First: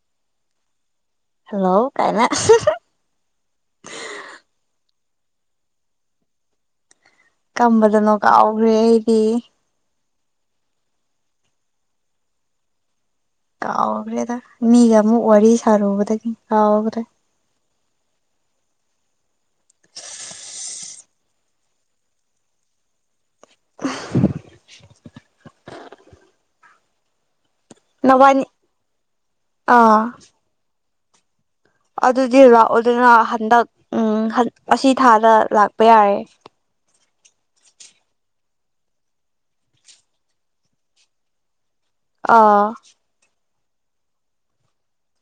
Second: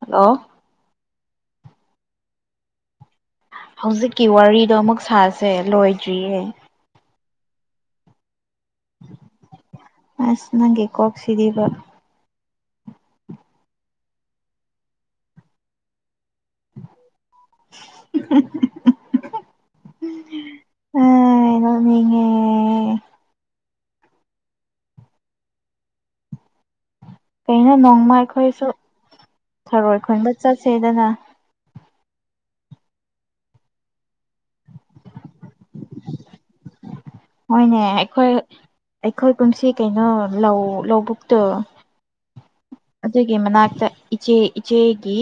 ꯍꯜ ꯂꯣ ꯍꯜꯂꯣ ꯀꯥꯏꯅ ꯍꯧꯖꯤꯛꯀꯤ ꯋꯥꯔꯤꯗꯣ ꯑꯃꯨꯛ ꯁꯥꯁꯦ ꯂꯣꯏꯗ꯭ꯔꯤꯌꯦ ꯀꯝꯕꯗꯅꯣ ꯀꯥꯎꯈ꯭ꯔꯦ ꯑꯩꯗꯤ ꯑꯁ ꯅꯪꯒꯤ ꯀꯣꯛꯁꯤꯗꯕ ꯀꯥꯎꯒꯔꯦꯗ ꯃꯤꯒ ꯃꯨ ꯋꯥꯔꯤ ꯁꯔꯨꯕꯗꯒꯤ ꯀꯥꯎꯒꯔꯦ [unintelligible] ꯑꯩ ꯅꯣꯛꯅꯤꯡꯉꯦ [unintelligible] ꯀꯩꯅꯣ ꯗꯧꯅ ꯅꯕꯥꯅꯤ ꯑꯩꯈꯣꯏꯁꯨ ꯊꯔꯣꯏ ꯑꯥ ꯈꯨꯟꯕ ꯆꯠꯁꯦꯗꯅ ꯑꯗꯨꯗꯤ ꯔꯥꯛ ꯑꯣꯗꯅ ꯍꯟꯗꯛ ꯎꯝ ꯎꯝ ꯑꯁꯤ ꯊꯥꯗ ꯂꯥꯛꯄ ꯌꯥꯔꯦ ꯍꯣꯏꯅꯦ ꯑꯩꯈꯣꯏ ꯑꯩꯈꯣꯏ ꯄꯨꯨꯝꯁꯤ ꯀꯩꯅꯣ ꯂꯧ ꯂꯧꯕꯨꯛꯇꯨ ꯑꯥ ꯑꯗꯨꯒꯤ ꯃꯅꯥꯛꯇ ꯏꯆꯦ ꯏꯆꯦꯒꯤ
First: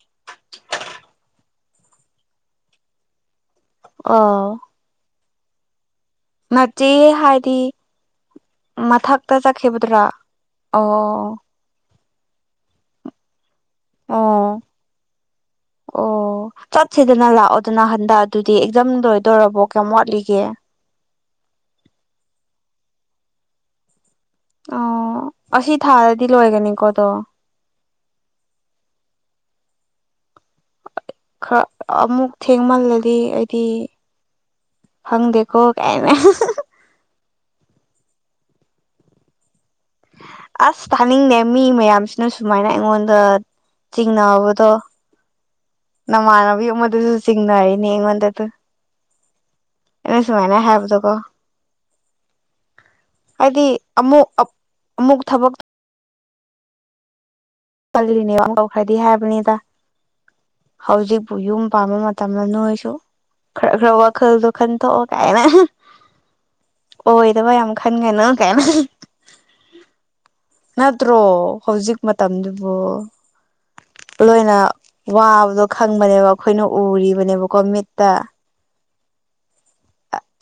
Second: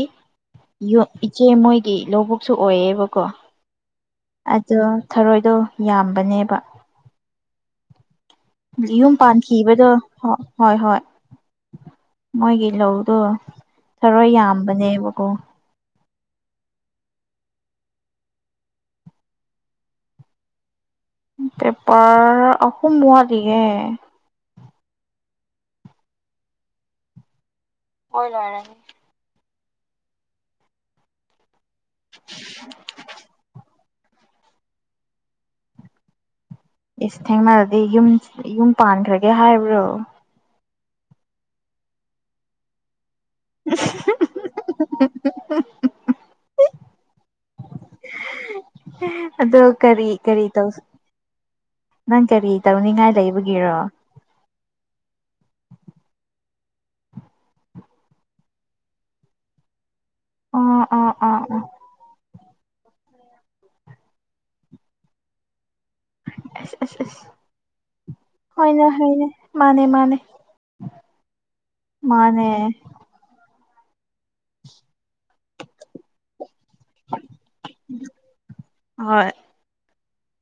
ꯏꯆꯦ ꯃꯣꯏꯒꯤ ꯂꯧꯕꯨꯛꯁꯨ ꯑꯣꯏꯌꯦꯕꯀꯣ ꯑ ꯑꯗꯣ ꯊꯔꯣꯏꯗꯣ ꯌꯥꯝꯕꯅꯦꯕ ꯇꯤ ꯌꯨꯝ ꯄꯥꯟꯈꯤꯕꯗꯣ ꯍꯣꯏ ꯍꯣꯏ ꯑꯣ ꯃꯣꯏꯒꯤ ꯂꯧꯗꯣ ꯊꯔꯣꯏ ꯑꯣ ꯌꯥꯝꯕꯅꯦꯕꯀꯣ ꯑꯣ ꯆꯠꯁꯤꯗꯅ ꯂꯥꯛꯑꯣꯗꯅ ꯍꯟꯗꯛ ꯑꯗꯨꯗꯤ ꯑꯦꯛꯖꯝ ꯂꯣꯏꯗꯣꯏꯔꯕꯣ ꯀꯌꯥꯝ ꯋꯥꯠꯂꯤꯒꯦ ꯄꯦꯄ꯭ꯔ ꯑꯍꯨꯝ ꯋꯥꯠꯂꯤꯌꯦ ꯑꯣ ꯑꯁꯤ ꯊꯥꯗꯗꯤ ꯂꯣꯏꯒꯅꯤꯀꯣ ꯑꯗꯣ ꯍꯣꯏ ꯂꯣꯏꯔꯅꯤ ꯈꯔ ꯑꯃꯨꯛ ꯊꯦꯡꯃꯜꯂꯗꯤ ꯍꯥꯏꯗꯤ ꯐꯪꯗꯦꯀꯣ ꯀꯥꯏꯅ ꯑꯦꯁ ꯊꯦꯡꯅꯗꯤ ꯌꯨꯝ ꯌꯨꯝ ꯄꯥꯟꯈ꯭ꯔꯒꯦ ꯍꯥꯏꯕ꯭ꯔꯣ ꯑꯁ ꯊꯥꯅꯤꯡꯗꯦ ꯃꯤ ꯃꯌꯥꯝꯁꯤꯅ ꯁꯨꯃꯥꯏꯅ ꯑꯩꯉꯣꯟꯗ ꯆꯤꯡꯅꯕꯗꯣ ꯅꯃꯥꯟꯅꯕꯤ ꯑꯥꯃꯗꯨꯁꯨ ꯁꯤꯡꯅꯩꯅꯤ ꯑꯩ ꯉꯣꯟꯗꯥ ꯑꯗꯣ ꯀꯔꯤ ꯀꯔꯤ ꯇꯧ ꯅꯪ ꯀꯔꯤ ꯇꯧꯅꯤꯡꯉꯥꯏ ꯍꯥꯏꯗꯤ ꯂꯩꯕꯒꯤꯔꯣ ꯑꯃꯨꯛ ꯑꯃꯨꯛ ꯊꯕꯛ ꯈꯜꯂꯤꯅꯦꯕ ꯇꯧꯈ꯭ꯔꯗꯤ ꯍꯥꯏꯕꯅꯤꯗ ꯑꯣ ꯑꯣ ꯍꯧꯖꯤꯛꯄꯤ ꯑꯣ ꯑꯣ ꯌꯨꯝ ꯄꯥꯟꯕ ꯃꯇꯝ ꯃꯇꯝꯂ ꯅꯣꯏꯁꯨ ꯈꯔ ꯈꯔ ꯋꯥꯈꯜꯗꯣ ꯈꯟꯗꯣꯛꯑꯣ ꯀꯥꯏꯅ ꯑꯁ ꯑꯁ ꯑꯁ ꯑꯣꯏꯗꯕ ꯌꯥꯝ ꯈꯟꯒꯅꯤ ꯀꯥꯏꯅ꯫ ꯍꯣꯏꯅꯦ ꯍꯣꯏꯅꯦ ꯃꯥꯅꯦ ꯃꯥꯅꯦ ꯅꯠꯇ꯭ꯔꯣ ꯍꯧꯖꯤꯛ ꯃꯥꯅꯦ ꯃꯇꯝꯗꯨꯕꯨ ꯑꯣ ꯂꯣꯏꯅ ꯋꯥꯕꯗꯣ ꯈꯪꯕꯅꯦꯕ ꯑꯩꯈꯣꯏꯅ ꯎꯔꯤꯕꯅꯦꯕꯀꯣ ꯃꯤꯠꯇ ꯍꯣꯏ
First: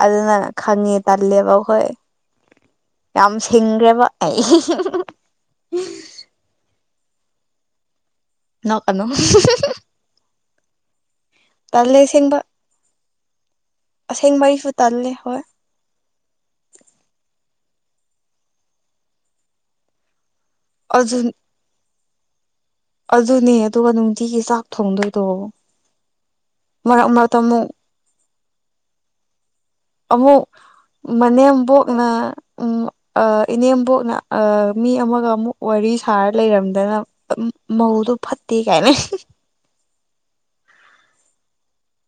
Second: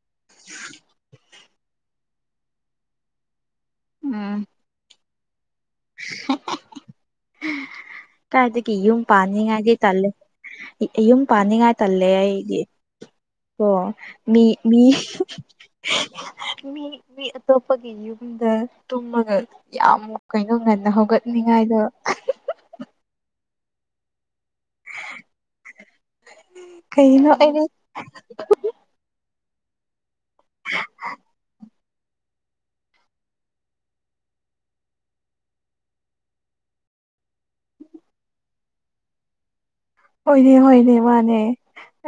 ꯑꯗꯨꯅ ꯈꯥꯉꯦ ꯇꯜꯂꯦꯕ ꯍꯣꯏ꯫ ꯌꯥꯝ ꯊꯤꯡꯒ꯭ꯔꯦꯕ ꯎꯝ ꯑꯩ ꯀꯥꯏꯗꯒꯤ ꯌꯨꯝ ꯅꯣꯛꯀꯅꯨ ꯄꯥꯟꯅꯤꯡꯉꯥꯏꯗꯤ ꯇꯜꯂꯦ ꯌꯨꯝ ꯄꯥꯅꯤꯡꯉꯥꯏ ꯇꯜꯂꯦ ꯑꯩꯗꯤ ꯑꯣ ꯑꯁꯦꯡꯕ ꯃꯤ ꯑꯩꯁꯨ ꯃꯤ ꯇꯜꯂꯦ ꯍꯣꯏ ꯃꯤ ꯑꯇꯣꯞꯄꯒꯤ ꯌꯨꯝꯗ ꯇꯨꯝꯑꯒ ꯌꯥꯝ ꯀꯩꯅꯣ ꯉꯟꯅ ꯍꯧꯒꯠꯅꯤꯡꯉꯥꯏꯗꯣ꯫ ꯑꯗꯨꯅꯤ ꯑꯗꯨꯒ ꯅꯨꯡꯇꯤꯒꯤ ꯆꯥꯛ ꯊꯣꯡꯗꯣꯏꯗꯣ ꯃꯔꯛ ꯀꯩꯅꯣ ꯃꯔꯛꯇ ꯑꯩꯗꯤ ꯑꯃꯨꯛ [unintelligible] ꯑꯃꯨꯛ ꯃꯅꯦꯝꯕꫭꯛꯅ ꯎꯝ ꯑ ꯏꯅꯦꯝꯕꯣꯛꯅ ꯑ ꯃꯤ ꯑꯃꯒ ꯑꯃꯨꯛ ꯋꯥꯔꯤ ꯁꯥꯔ ꯂꯩꯔꯝꯗꯅ ꯃꯧꯗꯨ ꯐꯠ ꯇꯦ ꯀꯥꯏꯅ ꯍꫭꯏꯅꯦ-ꯍꫭꯏꯅꯦ ꯃꯥꯅꯦ꯫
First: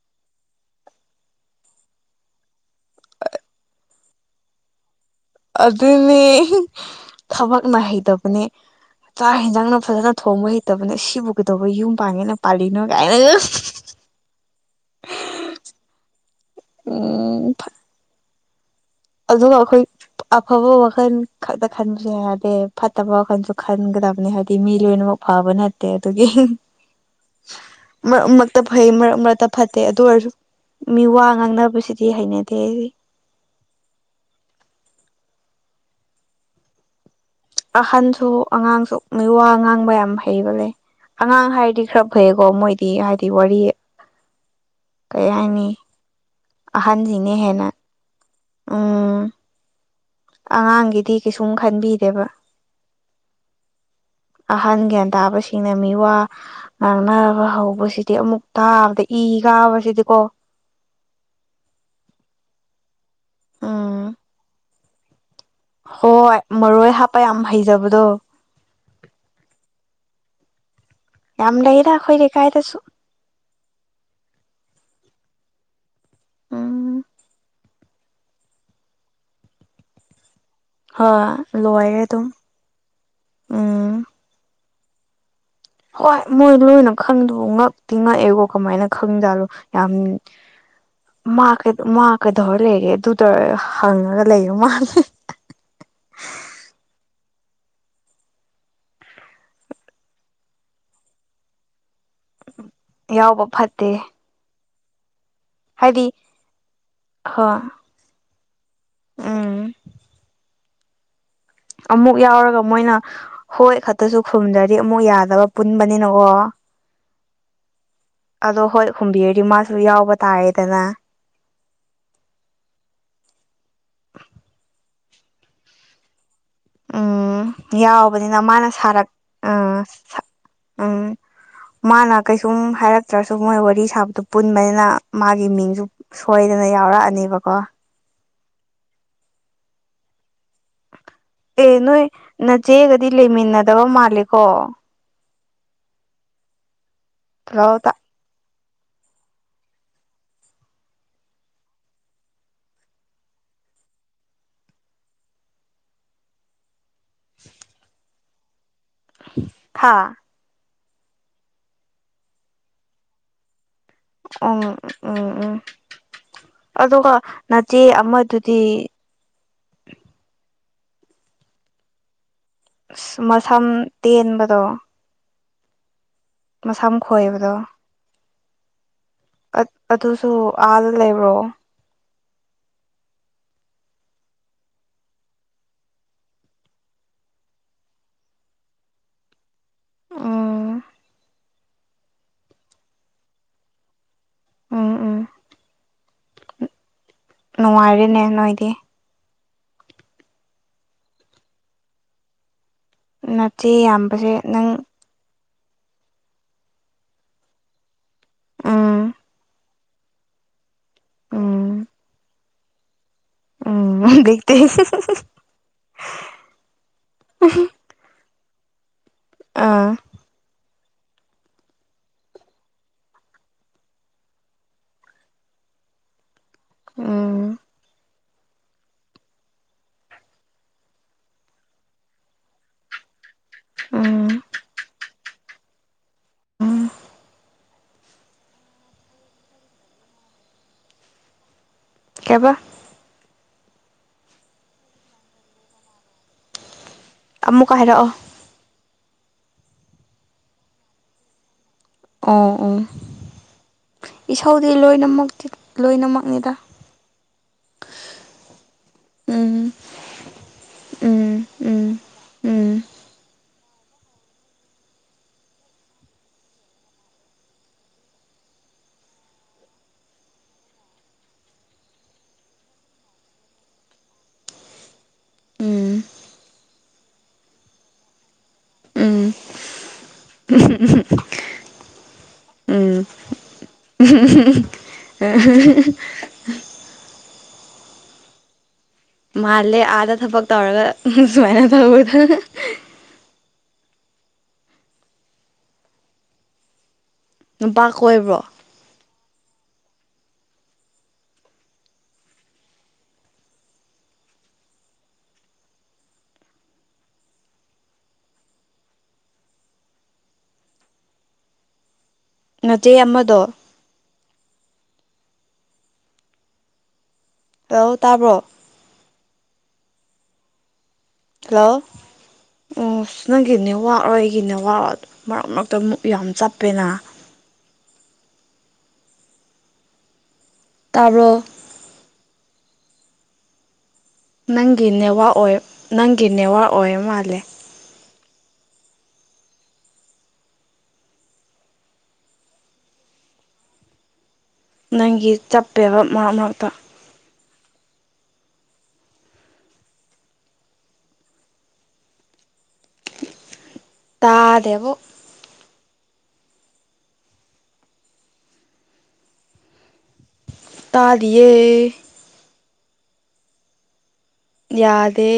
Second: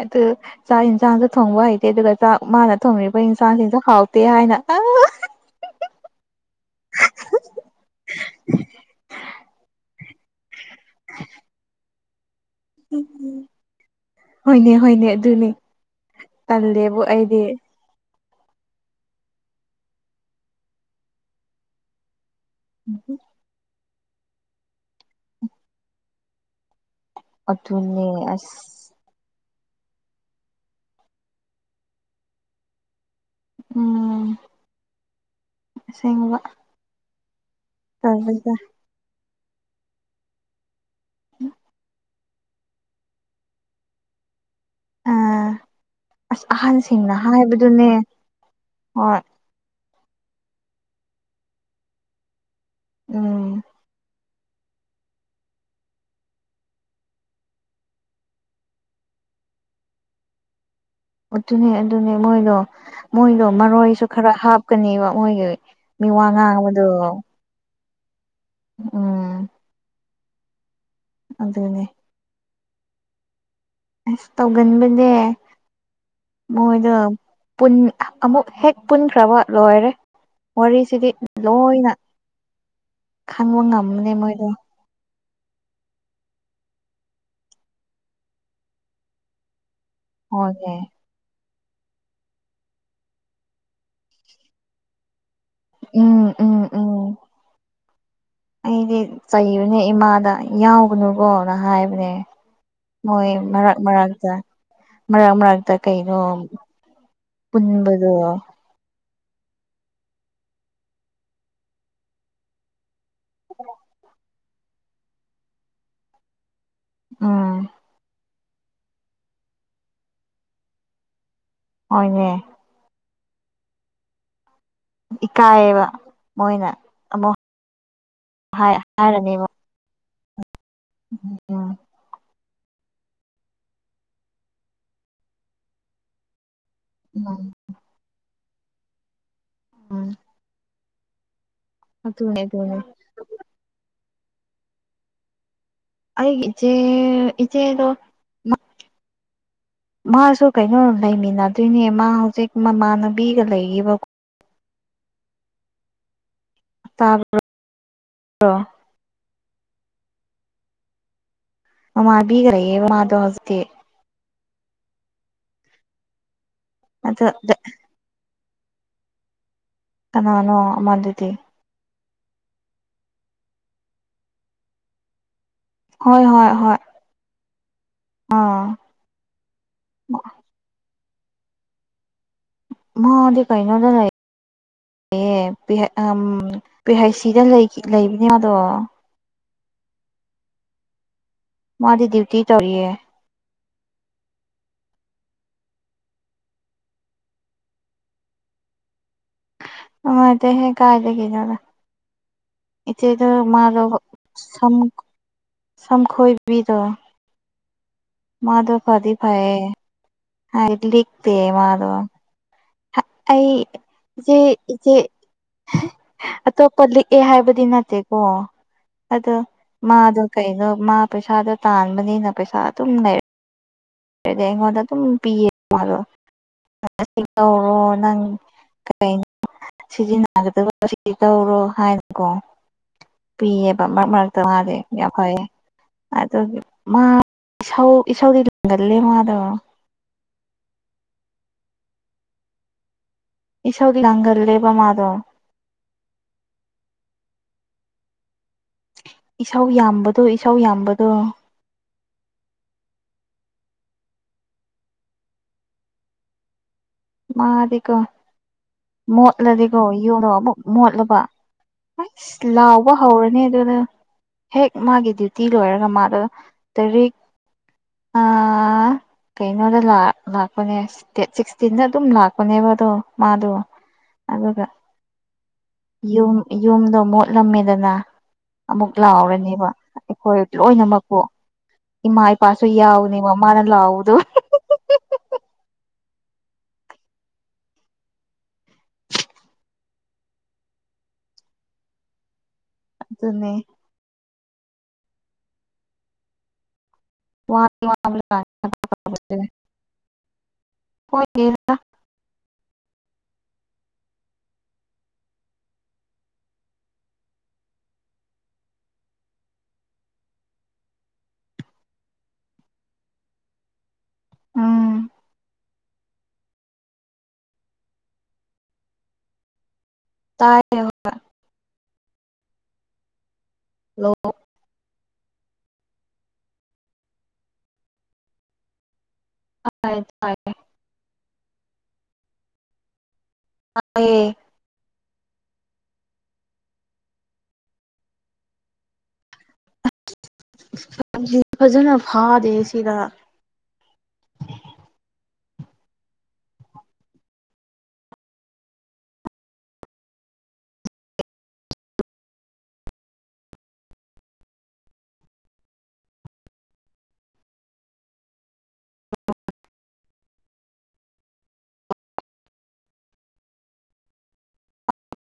ꯑꯗꯨ ꯆꯥꯛ ꯍꯤꯟꯁꯥꯡꯁꯨ ꯊꯣꯡꯕ ꯍꯩꯇꯦ ꯑꯗꯨꯒ ꯆꯥꯛ ꯃꯥꯅ ꯊꯣꯡꯔꯤꯕ ꯏꯟꯁꯥꯡꯁꯤꯡꯁꯨ ꯍꯥꯎꯇꯦ ꯍꯥꯏꯅ ꯑꯗꯨꯅꯦ ꯊꯕꯛ ꯅꯥꯍꯩꯗꯕꯅꯦ꯫ ꯆꯥꯛ ꯌꯦꯟꯖꯥꯡꯅ ꯐꯖꯅ ꯊꯣꯡꯕ ꯍꯩꯇꯕꯅꯦ ꯁꯤꯕꯨ ꯀꯩꯗꯧꯕ ꯌꯨꯝ ꯄꯥꯟꯒꯦꯅ ꯄꯥꯜꯂꯤꯅꯣ ꯀꯥꯏꯅ ꯍꯣꯏꯅꯦ-ꯍꯣꯏꯅꯦ ꯑꯗꯨꯅꯤ꯫ ꯇꯜꯂꯦꯕꯨ ꯑꯩꯗꯤ꯫ ꯎꯝ ꯑꯗꯨꯒ ꯑꯩꯈꯣꯏ ꯑꯐꯕ ꯋꯥꯈꯜ ꯈꯛꯇ ꯈꯟꯕꯁꯨ ꯌꯥꯗꯦ ꯐꯠꯇꯕ ꯋꯥꯈꯞꯁꯨ ꯈ ꯈꯟꯒꯗꯕꯅꯤ ꯍꯥꯏꯗꯤ ꯃꯤ ꯂꯣꯏꯅꯃꯛ ꯐꯕ ꯅꯠꯇꯦ ꯑꯗꯨꯒꯤ꯫ ꯑꯗꯨꯅꯦ ꯃ ꯑꯁ ꯃꯠꯇ ꯐꯩ ꯃꯔꯛ ꯃꯔꯛꯇ ꯐꯠꯇꯦ ꯑꯗꯨ ꯑꯣꯏꯔꯁꯨ ꯃꯤ ꯋꯥ ꯉꯥꯡꯅꯕꯁꯤꯗꯤ ꯍꯩꯅꯗꯦ ꯑꯩꯗꯤ꯫ ꯎꯝ꯫ ꯑꯁꯦꯡꯕ꯫ ꯑꯍꯟꯁꯨ ꯇꯜꯂꯤꯗ ꯑꯉꯥꯡꯁꯨ ꯃꯤ ꯋꯥ ꯉꯥꯡꯕ ꯌꯥꯝ ꯍꯩꯕ ꯂꯩ ꯑꯉꯥꯡ ꯍꯥꯏꯔꯗꯤ ꯈꯔ ꯐꯩꯌꯦꯀꯣ ꯃꯣꯏꯗꯤ ꯍꯥꯏꯗꯤ ꯋꯥꯔꯤ ꯑ ꯀꯩ ꯍꯥꯏꯅꯤ ꯑꯁ ꯑꯍꯟꯁꯤꯡꯅ ꯍꯥꯏꯕꯗꯨꯅꯦ꯫ ꯎꯝ ꯍꯣꯏ꯫ ꯑꯉꯥꯡꯒꯤꯗꯤ ꯀꯩꯁꯨꯝ ꯈꯟꯕꯤꯗꯦꯕ꯫ ꯎꯝ꯫ ꯑꯍꯟ ꯒ꯭ꯌꯥꯟ ꯇꯥꯕꯁꯤꯡꯅ ꯃꯤ ꯋꯥ ꯉꯥꯡꯅꯕ ꯍꯧꯕꯁꯤꯗꯤ ꯑꯃꯨꯛ ꯇꯥꯕꯗ ꯏ ꯀꯥꯕꯁꯤꯗꯤꯀꯣ꯫ ꯑꯗꯨꯅꯦ-ꯑꯗꯨꯅꯦ ꯃꯣꯏꯗꯣ ꯃꯣꯏꯗꯣ ꯃꯔꯣꯏꯁꯨ ꯎꯝ ꯈꯔ ꯍꯥꯞꯀꯅꯦꯕ ꯃꯣꯏꯒꯤ ꯃꯤ ꯋꯥ ꯍꯣꯏ ꯉꯥꯡꯕꯗꯣ ꯃꯔꯣꯏ ꯍꯥꯞꯄ ꯌꯥꯝ ꯍꯩꯖꯕꯗꯣ꯫ ꯎꯝ꯫ ꯌꯥꯝ ꯑꯗꯨꯅꯦ ꯂꯩꯗ ꯑꯈꯣꯏ ꯂꯩꯀꯥꯏꯗꯁꯨ꯫ ꯑꯁ ꯇꯧꯒꯟꯕꯅꯦ꯫ ꯎꯝ ꯃꯣꯏꯗꫭ ꯄꯨꯟ ꯑꯃꯨꯛ ꯍꯦꯛ ꯄꯨꯟꯈ꯭ꯔꯕ ꯂꯣꯏꯔꯦ꯫ ꯋꯥꯔꯤꯁꯤꯗꯤ ꯍꯣꯏ ꯂꯣꯏꯅ ꯂꯣꯏꯔꯦ ꯑꯗꯨꯝ ꯈꯪꯕ ꯎꯝ ꯉꯝꯕꯅꯤ ꯃꯣꯏꯗꯣ꯫ ꯍꯣꯏ ꯃꯣꯏ ꯂꯣꯏꯅ ꯈꯪꯗꯕ ꯉꯛꯇꯤ ꯉꯛꯑꯦꯀꯣ ꯀꯃꯥꯏꯅ ꯈꯪꯖꯥꯠꯂꯣ꯫ ꯌꯥꯝ ꯍꯣꯏꯅꯦ ꯃꯥꯛ ꯀꯩ ꯃꯥ ꯀꯩꯗꯧꯔ ꯂꯩꯒꯦ ꯑꯗꯨꯗ ꯍꯪꯑꯒ ꯂꯩꯕ ꯃꯥꯜꯂꯦ꯫ ꯎꯝ ꯎꯝ ꯎꯝ꯫ ꯑꯩꯗꯤ ꯆꯩꯕꯅꯦ ꯏꯃꯥꯗ ꯌꯥꯎꯒꯅꯨꯀꯣꯅ ꯍꯥꯏꯕꯅꯦ꯫ ꯍꯣꯏ ꯌꯥꯎꯕ ꯃꯔꯛ ꯐꯠꯇꯦ ꯃꯔꯛꯇ꯫ ꯃꯔꯛ ꯃꯔꯛꯇ ꯍꯥꯏꯗꯤ ꯀꯩꯅꯣ ꯄꯨꯟꯕꯗꯣ꯫ ꯑꯥ꯫ ꯑꯃꯨꯛ ꯌꯥꯎꯔꯒ ꯃꯣꯏꯅ ꯍꯣꯏ ꯈꯛꯇꯁꯨ ꯈꯨꯝꯗ꯭ꯔꯗꯤ ꯑꯃꯨꯛ ꯌꯥꯗꯕ ꯄꯨꯟꯕꯅꯤꯅꯀꯣ꯫ ꯎꯝ꯫ ꯑꯗꯣ ꯍꯣꯏ ꯍꯨꯝꯕꯤꯔꯗꯤ ꯃꯥꯁꯨ ꯌꯥꯎꯕ ꯇꯥꯔꯦꯗꯅ꯫ ꯍꯣꯏꯅꯦ꯫ ꯏꯀꯥꯏꯌꯦꯕ꯫ ꯃꯣꯏꯅ ꯑꯃꯨꯛ ꯎꯝ ꯌꯥꯎꯕꯅꯤꯅ ꯃꯥꯅ ꯍꯥꯏ ꯁꯥꯔꯛ ꯍꯥꯏꯔꯅꯦꯕ꯫ ꯑ ꯎ ꯁꯨꯝ ꯍꯥꯏꯔꯛꯇ꯭ꯔꯁꯨ ꯃꯣꯏ ꯋꯥꯔꯤ ꯁꯥꯕꯗꯨ ꯄꯨꯟꯕꯅꯤꯅ ꯃꯥꯒꯤ ꯃꯤꯡꯁꯨ ꯁꯣꯏ ꯅ ꯎꯝ ꯌꯥꯎꯔꯛꯑꯅꯦꯕꯀꯣ ꯎꯝ ꯑꯦ ꯅꯣꯏ ꯑꯗꯨꯅꯦ ꯅ ꯑꯗꯨꯅꯦ ꯆꯦꯒꯗꯤ ꯂꯩꯃꯤꯟꯅꯗꯕ ꯃꯥꯂꯦꯀꯣ ꯑꯩ ꯏꯖꯦ ꯏꯖꯦ ꯑꯗꯨꯣ ꯇꯣꯜꯍꯧꯗ ꯃꯥꯁꯨ ꯀꯩꯅꯣ ꯂꯩꯃꯤꯟꯅꯗꯣꯏꯅꯦ ꯃꯥ ꯍꯧꯖꯤꯛ ꯃꯃꯥꯟꯅꯕꯤꯒ ꯂꯩꯔꯤꯕꯀꯣ ꯇꯥ [inaudible] ꯍꯥꯥ ꯃꯃꯥꯕꯤꯒ꯭ꯔꯌꯦꯦꯕ ꯃꯥꯗꯣ ꯍꯧꯁꯦ ꯎꯝ ꯎꯝ ꯎꯝ ꯎꯝ ꯑꯗꯨꯒ ꯑꯗ ꯅꯆꯦ ꯑꯃꯗꯨ ꯇ ꯀꯅꯥꯅꯣ ꯑꯃꯗꯨꯗꯤ ꯃꯁꯝ ꯇꯦꯟꯕꯗꯣ ꯍꯣꯏ ꯍꯣꯏ ꯍꯣꯏ ꯃꯁꯝ ꯈꯣꯏꯕꯗꯣ ꯑꯥ ꯑꯗꯨꯁꯨ ꯑ ꯂꯩꯕ꯭ꯔꯣ ꯃ ꯑꯗꯤꯅꯗ ꯑꯦ ꯄꯤ ꯍꯥꯏꯩ ꯁꯤꯗ ꯂꯩꯕꯅꯦꯗꯣ ꯑ ꯃꯥꯗꯤ ꯗ꯭ꯌꯨꯇꯤ ꯇꯧꯔꯤꯌꯦ ꯎꯝ ꯎꯝ ꯅꯉꯔꯦꯅꯦ ꯅꯣꯏꯗꯤ ꯃꯥꯥꯏ ꯇ ꯍꯦ ꯀꯥꯏꯗꯒꯅꯔ ꯏꯆꯣꯏꯗ ꯅꯆꯦ ꯃꯥꯗ ꯌꯥꯝꯕꯁꯦ ꯅꯪ ꯁꯝꯈꯣꯏꯕꯤꯗꯣ ꯃꯥꯗꯨ ꯐꯗꯤ ꯎꯝ ꯐꯑꯌꯦ ꯏꯂꯤ ꯎꯝ ꯃꯥꯔ ꯑꯩ ꯎꯝ ꯏꯆꯦ ꯏꯆꯦ ꯑꯇꯣꯞꯄ ꯂꯤꯛꯑꯦ ꯍꯥꯏꯕꯗꯤ ꯅꯠꯇꯦꯀꯣ ꯑꯗꯣ ꯑꯥ ꯃꯥꯗꯣ ꯀꯩꯅꯣ ꯃꯥ ꯄꯩꯁꯥꯗꯣ ꯇꯥꯟꯕꯅꯤꯅ ꯄꯩꯁꯥ ꯑꯗꯨꯝ ꯂꯩꯔ ꯑꯗꯨꯗꯤ ꯑꯩꯉꯣꯟꯗ ꯑꯗꯨꯝ ꯄꯤꯌꯦ ꯃꯥꯗꯣ ꯎꯝ ꯀꯧꯔꯣ ꯅꯪ ꯀꯩꯅꯣ ꯁꯤꯖꯤꯟꯅꯒꯗꯕ ꯇꯧꯔꯣ ꯍꯥꯏꯅꯀꯣ ꯄꯤꯌꯦꯕ ꯃꯔꯛ ꯎꯝ ꯃꯔꯛꯇ ꯃꯥꯁꯦ ꯌꯥꯝ ꯐꯌꯦꯦ ꯑꯗꯨ ꯎꯝ ꯃꯥ ꯏꯁꯧꯗꯤ ꯂꯪꯒꯜꯂꯦ ꯃꯥꯗꯣ [inaudible] ꯇꯕ ꯏꯁꯣꯔꯒꯤ ꯂꯥꯡꯒꯜ ꯂꯩꯦꯕ ꯃꯥꯥꯗꯣ ꯑꯃꯨꯛꯀꯥꯏ ꯍꯥꯏꯔꯛꯑꯣ ꯏꯁꯧ ꯌꯥꯝꯕꯗꯣ ꯏꯁꯥꯎ ꯌꯥꯝꯕꯗꯣ ꯑꯣ ꯑꯣ ꯏꯁꯧꯗꯤ ꯂꯣꯏꯅ ꯂꯣꯏꯅꯃꯛꯅꯤꯗ ꯃꯥꯗꯤꯀꯣ ꯎꯝ ꯃꯣꯠꯂꯗꯤꯀꯣ ꯌꯨꯅꯣ ꯑꯃꯨꯛ ꯃꯣꯠꯂꯨꯕ ꯎꯝ ꯎꯝ ꯑꯁ ꯎꯝ ꯂꯥꯎꯕ ꯍꯧꯔꯅꯤ ꯑꯗꯨꯅ ꯍꯦꯛ ꯃꯥꯒꯤ ꯗ꯭ꯌꯨꯇꯤ ꯂꯣꯏꯔꯒ ꯃꯥꯗ ꯇꯔꯤꯦꯛ ꯑꯥ ꯀꯩꯅꯣꯗ ꯂꯥꯛꯄꯅꯦ ꯗ ꯁꯤꯛꯁꯇꯤꯟꯗ ꯑꯗꯨꯝ ꯂꯥꯛꯄꯅꯦꯕ ꯑꯗꯣ ꯃꯥꯗꯣ ꯑꯗꯨꯒ ꯎꯝ ꯌꯨꯝ ꯌꯨꯝꯗꯣ ꯃꯣꯠꯂꯝꯃꯤꯗꯅ ꯑꯃꯨꯛ ꯎꯝ ꯂꯥꯎꯔꯅꯦꯕ ꯑꯩꯈꯣꯏ ꯂꯣꯏꯅꯃꯛꯄꯨ ꯏꯃꯥ ꯏꯄꯥꯁꯨ ꯌꯥꯎꯅꯦꯕ ꯃꯥꯅ ꯂꯥꯎꯕꯗꯣ ꯝ ꯃꯥꯜꯂꯦ ꯑꯥꯗ ꯊꯕꯛ ꯇꯧꯔꯒ ꯁꯨꯃꯥꯏꯅ ꯇꯧꯕꯗ ꯑꯗꯨ ꯑꯗꯨꯅꯦ ꯋꯥ ꯅꯨꯄꯥ ꯀꯣꯏꯕ꯭ꯔꯣ [inaudible] ꯍꯣꯏ [inaudible] ꯅꯆꯦ ꯑꯃꯗꯣ ꯎꯝ ꯇꯧ ꯇꯥꯕ꯭ꯔꯣ ꯇꯥꯏ [inaudible] ꯍꯜꯂꯣ ꯎꯁ ꯅꯪꯒꯤ ꯅꯦꯋꯥꯛ ꯔꯥ ꯑꯩꯒꯤ ꯅꯦꯋꯥꯛ ꯑꯥ ꯃꯔꯛ ꯃꯔꯛ ꯑꯃꯨꯛ ꯌꯥꯝ ꯆꯞꯄꯦꯅ [inaudible] ꯇꯥꯕ꯭ꯔꯣ ꯋꯥꯛ ꯑꯣꯏ ꯅꯪꯒꯤ ꯅꯦꯋꯥꯛ ꯑꯣꯏꯔ ꯃꯥꯜꯂꯦ ꯐꯖꯅ ꯐꯥꯗꯦ ꯁꯤꯗ ꯅꯪꯒꯤ ꯆꯞꯄꯦꯕ ꯃꯔꯛ ꯃꯔꯛꯇ ꯇꯥꯗꯦꯕꯨ [inaudible] ꯇꯥꯗꯤꯌꯦ ꯌꯥꯗꯦ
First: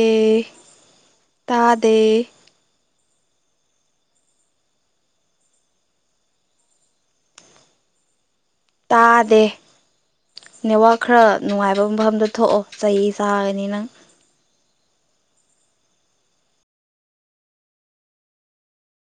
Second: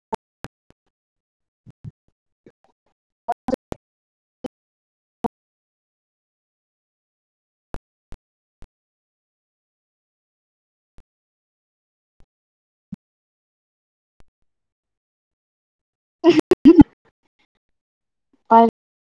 ꯇꯥꯗꯦ ꯇꯥꯗꯦ ꯅꯦꯠꯋꯥꯛ ꯈꯔ ꯅꯨꯡꯉꯥꯏꯕ ꯃꯐꯝꯗ ꯊꯣꯛꯑꯣ ꯆꯩ ꯆꯥꯒꯅꯤ ꯅꯪ [inaudible]